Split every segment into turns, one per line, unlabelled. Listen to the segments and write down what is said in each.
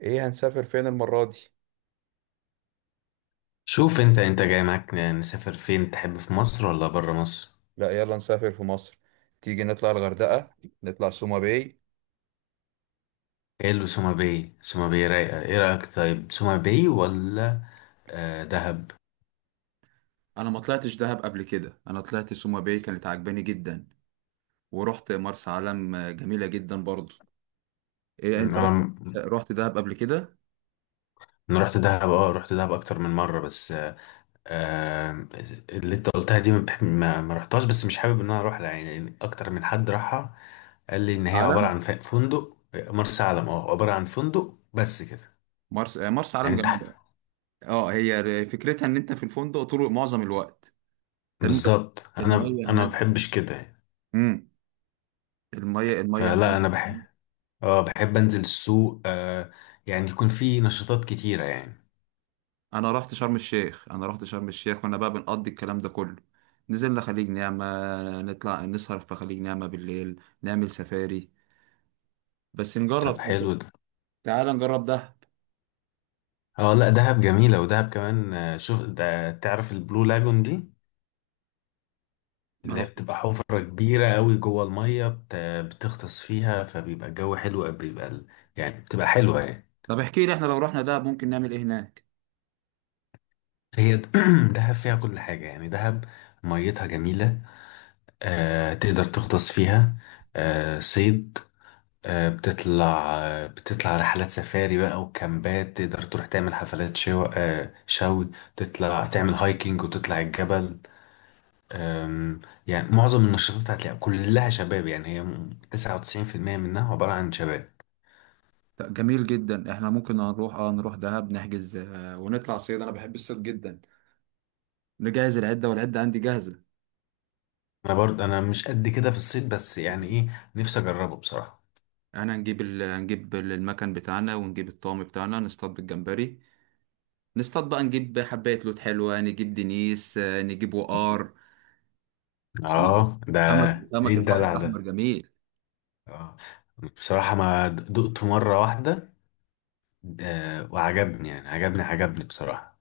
ايه، هنسافر فين المرة دي؟
شوف، انت جاي معاك نسافر فين تحب؟ في مصر ولا بره مصر؟
لا، يلا نسافر في مصر. تيجي نطلع الغردقة. نطلع سوما باي.
ايه اللي سوما باي؟ سوما باي رايقه، ايه رايك؟ طيب سوما باي ولا آه دهب.
انا ما طلعتش دهب قبل كده، انا طلعت سوما باي كانت عجباني جدا. ورحت مرسى علم، جميله جدا برضو. إيه، انت رحت؟
انا
رحت دهب قبل كده؟
انا رحت دهب، اه رحت دهب اكتر من مره. بس آه اللي انت قلتها دي ما, بح- ما ما رحتهاش، بس مش حابب ان انا اروح لها يعني اكتر من حد راحها. قال لي ان
مرسى
هي عباره عن
علم.
فندق. مرسى علم اه عباره عن فندق بس كده.
مرسى علم
يعني انت
جميله. اه هي فكرتها ان انت في الفندق طول معظم الوقت. الم-
بالظبط. انا
الميه
انا ما
هناك.
بحبش كده يعني.
امم الميه
فلا
هناك.
انا بحب، اه بحب انزل السوق. آه يعني يكون في نشاطات كتيرة يعني.
انا رحت شرم الشيخ وانا بقى بنقضي الكلام ده كله. نزلنا خليج نعمة، نطلع نسهر في خليج نعمة بالليل، نعمل سفاري، بس
طب
نجرب.
حلو ده.
تعال نجرب دهب.
اه لا دهب جميلة، ودهب كمان آه، شوف ده، تعرف البلو لاجون دي؟
ما
اللي هي
رحت.
بتبقى حفرة كبيرة قوي جوه المية، بتغطس فيها، فبيبقى الجو حلو، بيبقى يعني بتبقى حلوة يعني.
طب احكي لي، احنا لو رحنا دهب ممكن نعمل ايه هناك؟
هي دهب فيها كل حاجة يعني. دهب ميتها جميلة، آه تقدر تغطس فيها، آه صيد، آه بتطلع، آه بتطلع رحلات سفاري بقى وكامبات، تقدر تروح تعمل حفلات آه، شوي تطلع تعمل هايكنج وتطلع الجبل. آم، يعني معظم النشاطات هتلاقيها كلها شباب. يعني هي 99% منها عبارة عن شباب.
طب جميل جدا، احنا ممكن هنروح نروح دهب نحجز، ونطلع صيد. انا بحب الصيد جدا. نجهز العدة، والعدة عندي جاهزة.
انا برضه انا مش قد كده في الصيد، بس يعني ايه، نفسي اجربه بصراحة.
انا هنجيب المكان بتاعنا ونجيب الطعم بتاعنا، نصطاد بالجمبري. نصطاد بقى، نجيب حباية لوت حلوة، نجيب دنيس، نجيب وقار. سمك.
اه ده
سمك
ايه
سمك البحر
الدلع
الأحمر
ده؟
جميل.
اه بصراحة ما دقته مرة واحدة، آه، وعجبني يعني، عجبني بصراحة.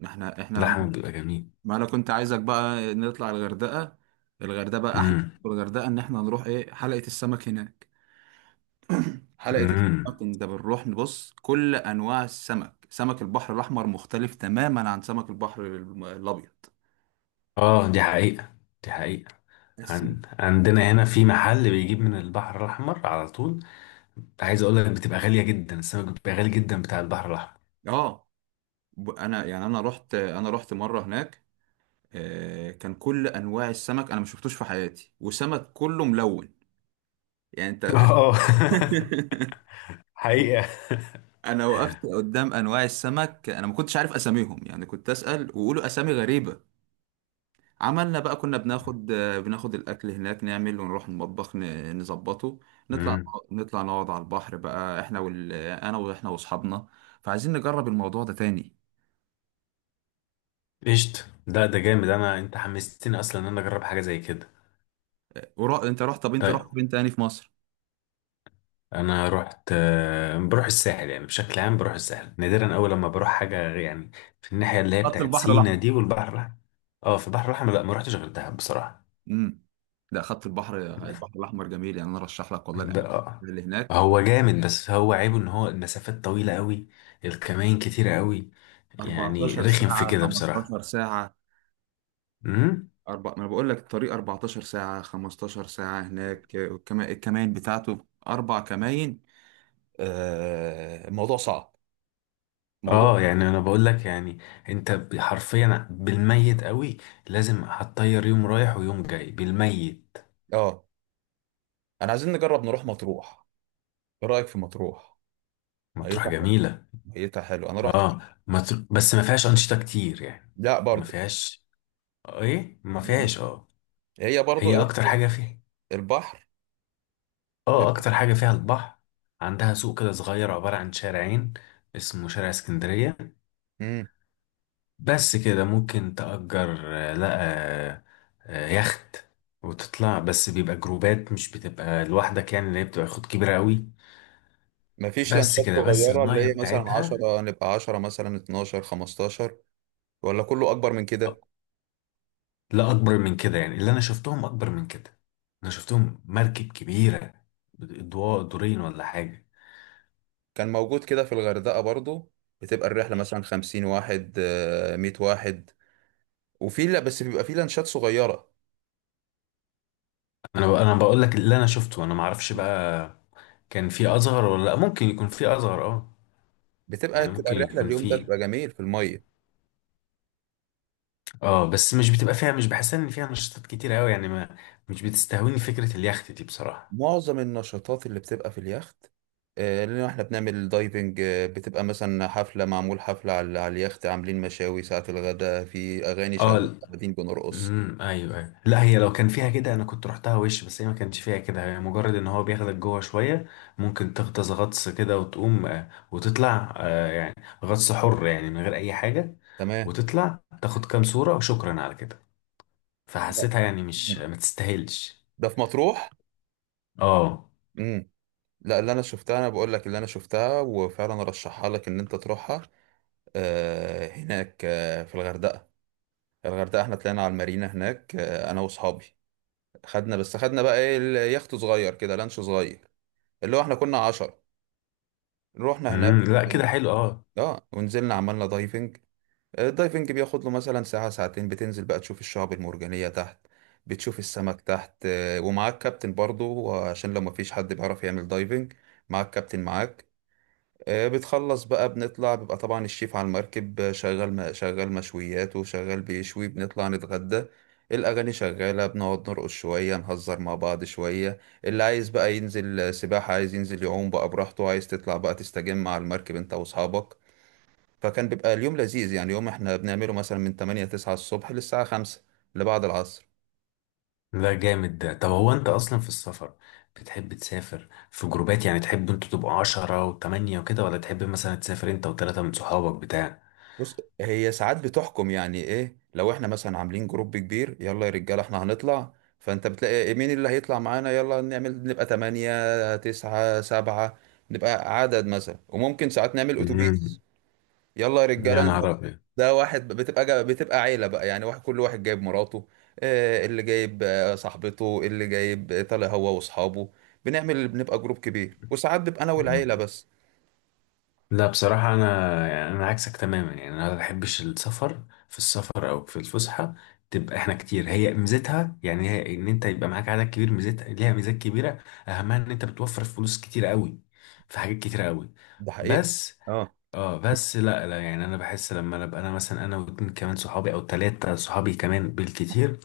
ما احنا احنا.
اللحم بيبقى جميل.
ما انا كنت عايزك بقى نطلع الغردقة. الغردقة بقى احلى.
مم.
في الغردقة ان احنا نروح ايه، حلقة السمك هناك. حلقة
امم.
السمك، انت بنروح نبص كل انواع السمك. سمك البحر الأحمر مختلف تماما عن سمك البحر الأبيض.
اه دي حقيقة، دي حقيقة.
بس،
عندنا هنا في محل بيجيب من البحر الأحمر على طول، عايز أقول لك بتبقى غالية جدا، السمك بيبقى غالي جدا بتاع البحر الأحمر.
اه انا يعني انا رحت مرة هناك. كان كل انواع السمك انا ما شفتوش في حياتي، وسمك كله ملون. يعني انت.
اه حقيقة.
انا وقفت قدام انواع السمك، انا ما كنتش عارف اساميهم، يعني كنت اسال ويقولوا اسامي غريبه. عملنا بقى، كنا بناخد الاكل هناك، نعمل ونروح المطبخ نظبطه. نطلع.
امم.
نطلع نقعد على البحر بقى احنا انا واحنا واصحابنا. فعايزين نجرب الموضوع ده تاني.
قشطة. ده جامد، أنا أنت حمستني أصلا إن أنا أجرب حاجة زي كده.
انت رحت طب انت
طيب
رحت فين تاني في مصر؟
أنا رحت، آه، بروح الساحل يعني بشكل عام، بروح الساحل نادرا. أول لما بروح حاجة يعني في الناحية اللي هي
خط
بتاعت
البحر
سينا
الاحمر.
دي والبحر الأحمر. اه في البحر الأحمر لا ما رحتش غير دهب بصراحة.
امم ده خط البحر. البحر الاحمر جميل، يعني انا ارشح لك والله الاماكن
ده
اللي هناك.
هو جامد، بس هو عيبه ان هو المسافات طويلة قوي، الكمائن كتيرة قوي، يعني رخم
14
في
ساعه،
كده
15
بصراحة.
ساعه.
امم.
ما انا بقول لك الطريق 14 ساعه 15 ساعه، هناك الكمائن بتاعته اربع كمائن. الموضوع صعب. موضوع،
اه يعني انا بقول لك يعني، انت حرفيا بالميت قوي، لازم هتطير يوم رايح ويوم جاي بالميت.
اه. انا عايزين نجرب نروح مطروح. ايه رايك في مطروح؟
مطروح
ميتها حلو.
جميلة.
ميتها حلو، انا رحت.
اه بس ما فيهاش أنشطة كتير يعني.
لا
ما
برضو.
فيهاش. ايه ما فيهاش اه.
هي برضو
هي
ايه،
اكتر حاجة فيها،
البحر.
اه
إيه؟
اكتر حاجة فيها البحر. عندها سوق كده صغير عبارة عن شارعين، اسمه شارع اسكندرية.
مم.
بس كده. ممكن تأجر آه، لا آه، آه، يخت وتطلع. بس بيبقى جروبات، مش بتبقى لوحدك يعني، اللي هي بتبقى خد كبيرة قوي.
مفيش
بس
لانشات
كده، بس
صغيرة اللي
المية
هي مثلا
بتاعتها.
عشرة، نبقى عشرة مثلا اتناشر خمستاشر؟ ولا كله أكبر من كده؟
لا اكبر من كده، يعني اللي انا شفتهم اكبر من كده. انا شفتهم مركب كبيرة، اضواء، دورين ولا حاجة.
كان موجود كده في الغردقة برضو. بتبقى الرحلة مثلا خمسين واحد، مية واحد. وفي، لا بس بيبقى في لانشات صغيرة.
انا بقول لك اللي انا شفته، انا ما اعرفش بقى كان في اصغر ولا لا. ممكن يكون في اصغر اه.
بتبقى
يعني
بتبقى
ممكن
الرحلة،
يكون
اليوم ده
في.
بيبقى جميل في المية.
اه بس مش بتبقى فيها، مش بحسها ان فيها نشاطات كتير قوي يعني. ما مش بتستهويني فكرة اليخت دي بصراحة.
معظم النشاطات اللي بتبقى في اليخت. لأن احنا بنعمل دايفنج. بتبقى مثلا حفلة، معمول حفلة على اليخت، عاملين مشاوي ساعة الغداء، في أغاني
اه
شغالة
ال-
قاعدين بنرقص.
امم. ايوه ايوه. لا هي لو كان فيها كده انا كنت رحتها وش، بس هي ما كانش فيها كده. هي مجرد ان هو بياخدك جوه شوية، ممكن تغطس غطس كده وتقوم آه، وتطلع آه، غطس حر يعني من غير اي حاجة،
تمام.
وتطلع تاخد كام صورة وشكرا على كده.
لا.
فحسيتها يعني مش، ما تستاهلش.
ده في مطروح.
اه
امم لا، اللي انا شفتها انا بقول لك اللي انا شفتها، وفعلا ارشحها لك ان انت تروحها. هناك، في الغردقه. الغردقه احنا طلعنا على المارينا هناك، انا واصحابي. خدنا بقى ايه، اليخت صغير كده، لانش صغير. اللي هو احنا كنا عشرة. رحنا
امم.
هناك.
لا كده حلو اه.
اه ونزلنا عملنا دايفنج. الدايفنج بياخد له مثلا ساعه ساعتين، بتنزل بقى تشوف الشعب المرجانيه تحت. بتشوف السمك تحت، ومعاك كابتن برضو عشان لو مفيش حد بيعرف يعمل دايفنج. معاك كابتن معاك. بتخلص بقى بنطلع، بيبقى طبعا الشيف على المركب، شغال مشويات وشغال بيشوي، بنطلع نتغدى. الأغاني شغالة، بنقعد نرقص شوية نهزر مع بعض شوية. اللي عايز بقى ينزل سباحة عايز ينزل يعوم بقى براحته، عايز تطلع بقى تستجم على المركب انت وأصحابك. فكان بيبقى اليوم لذيذ، يعني يوم احنا بنعمله مثلا من 8 9 الصبح للساعة 5، اللي بعد العصر.
لا جامد ده. طب هو انت اصلا في السفر بتحب تسافر في جروبات، يعني تحب انتوا تبقوا عشرة وتمانية وكده، ولا تحب مثلا تسافر انت وتلاتة من صحابك بتاع؟
بص، هي ساعات بتحكم، يعني ايه لو احنا مثلا عاملين جروب كبير، يلا يا رجاله احنا هنطلع. فانت بتلاقي إيه، مين اللي هيطلع معانا، يلا نعمل نبقى تمانية تسعة سبعة. نبقى عدد مثلا، وممكن ساعات نعمل اتوبيس.
امم.
يلا يا
يا
رجاله
نهار
ده.
ابيض.
ده واحد، بتبقى عيله بقى، يعني واحد كل واحد جايب مراته، اللي جايب صاحبته، اللي جايب طالع هو واصحابه. بنبقى جروب كبير، وساعات بيبقى انا
مم.
والعيله بس.
لا بصراحة أنا يعني أنا عكسك تماما. يعني أنا ما بحبش السفر، في السفر أو في الفسحة، تبقى إحنا كتير. هي ميزتها يعني، هي إن أنت يبقى معاك عدد كبير، ميزتها ليها ميزات كبيرة، أهمها إن أنت بتوفر فلوس كتير قوي في حاجات كتير قوي.
ده حقيقه.
بس اه، بس لا لا، يعني انا بحس لما انا ابقى، انا مثلا انا واتنين كمان صحابي او تلاتة صحابي كمان بالكتير،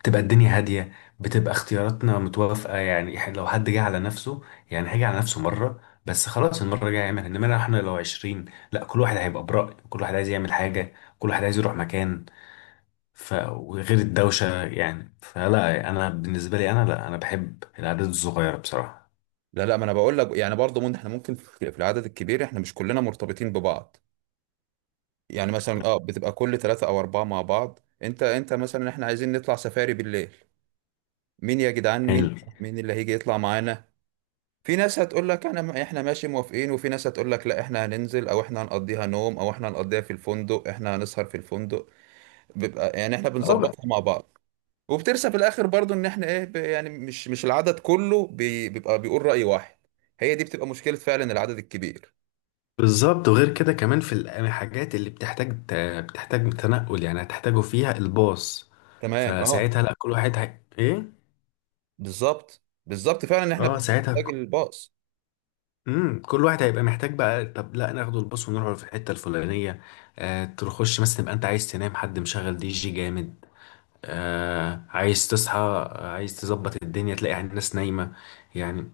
بتبقى الدنيا هادية، بتبقى اختياراتنا متوافقة. يعني لو حد جه على نفسه، يعني هيجي على نفسه مرة، بس خلاص المرة الجاية يعمل. انما لو احنا لو عشرين، لا كل واحد هيبقى برأي، كل واحد عايز يعمل حاجة، كل واحد عايز يروح مكان. ف وغير الدوشة يعني. فلا انا بالنسبة لي انا، لا انا بحب الأعداد الصغيرة بصراحة.
لا، لا، ما انا بقول لك يعني برضه ممكن احنا ممكن في العدد الكبير احنا مش كلنا مرتبطين ببعض. يعني مثلا، بتبقى كل ثلاثة او اربعة مع بعض. انت مثلا احنا عايزين نطلع سفاري بالليل، مين يا جدعان، مين؟
حلو
مين اللي هيجي يطلع معانا؟ في ناس هتقول لك انا احنا ماشي موافقين، وفي ناس هتقول لك لا احنا هننزل، او احنا هنقضيها نوم، او احنا هنقضيها في الفندق، احنا هنسهر في الفندق. بيبقى يعني احنا
اه.
بنظبطها مع بعض. وبترسى في الاخر برضه ان احنا ايه يعني مش العدد كله بيبقى بيقول رأي واحد. هي دي بتبقى مشكلة فعلا العدد الكبير.
بالظبط. وغير كده كمان في الحاجات اللي بتحتاج بتحتاج تنقل، يعني هتحتاجوا فيها الباص.
تمام، اه.
فساعتها لا كل واحد ايه.
بالظبط بالظبط، فعلا ان احنا
اه
بنبقى
ساعتها
محتاج الباص.
مم. كل واحد هيبقى محتاج بقى، طب لا ناخده الباص ونروح في الحته الفلانيه، آه تخش مثلا تبقى انت عايز تنام، حد مشغل دي جي جامد، آه عايز تصحى آه، عايز تظبط الدنيا، تلاقي الناس نايمه. يعني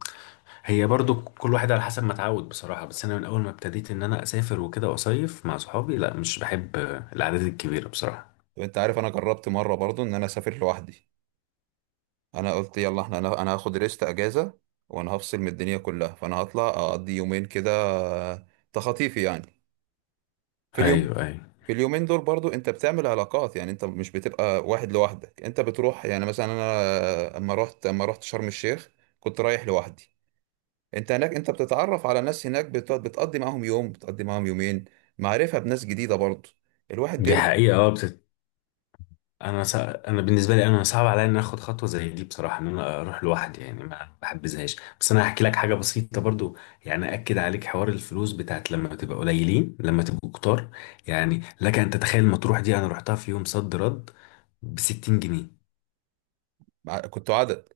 هي برضو كل واحد على حسب ما اتعود بصراحة. بس أنا من أول ما ابتديت إن أنا أسافر وكده وأصيف مع صحابي، لا مش بحب الأعداد الكبيرة بصراحة.
طب انت عارف، انا جربت مره برضو ان انا اسافر لوحدي. انا قلت يلا، احنا انا انا هاخد ريست اجازه. وانا هفصل من الدنيا كلها، فانا هطلع اقضي يومين كده. آه، تخطيفي يعني، في اليوم.
أيوه أيوه.
في اليومين دول برضو انت بتعمل علاقات، يعني انت مش بتبقى واحد لوحدك، انت بتروح يعني مثلا انا. اما رحت شرم الشيخ، كنت رايح لوحدي. انت هناك انت بتتعرف على ناس هناك، بتقضي معاهم يوم، بتقضي معاهم يومين. معرفة بناس جديدة برضه، الواحد
دي
بيرجع.
حقيقة. أه بتت... أنا سا... أنا بالنسبة لي أنا صعب عليا إن أنا آخد خطوة زي دي بصراحة، إن أنا أروح لوحدي. يعني ما بحبذهاش. بس أنا هحكي لك حاجة بسيطة برضو، يعني أكد عليك حوار الفلوس بتاعت لما تبقى قليلين لما تبقوا كتار. يعني لك أن تتخيل مطروح دي أنا رحتها في يوم صد رد ب 60 جنيه.
كنتوا عدد؟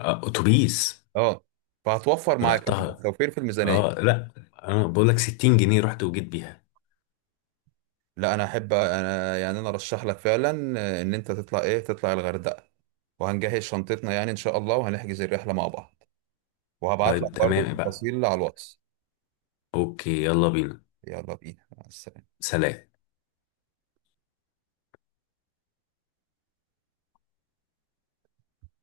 آه، أتوبيس.
اه، فهتوفر معاك، هتبقى
رحتها
توفير في الميزانية.
اه لا، انا بقول لك 60 جنيه رحت وجيت بيها.
لا، انا ارشح لك فعلا ان انت تطلع ايه، تطلع الغردقة. وهنجهز شنطتنا يعني ان شاء الله، وهنحجز الرحلة مع بعض. وهبعت لك
طيب
برضه
تمام بقى.
التفاصيل على الواتس.
اوكي يلا بينا.
يلا بينا، مع السلامة.
سلام.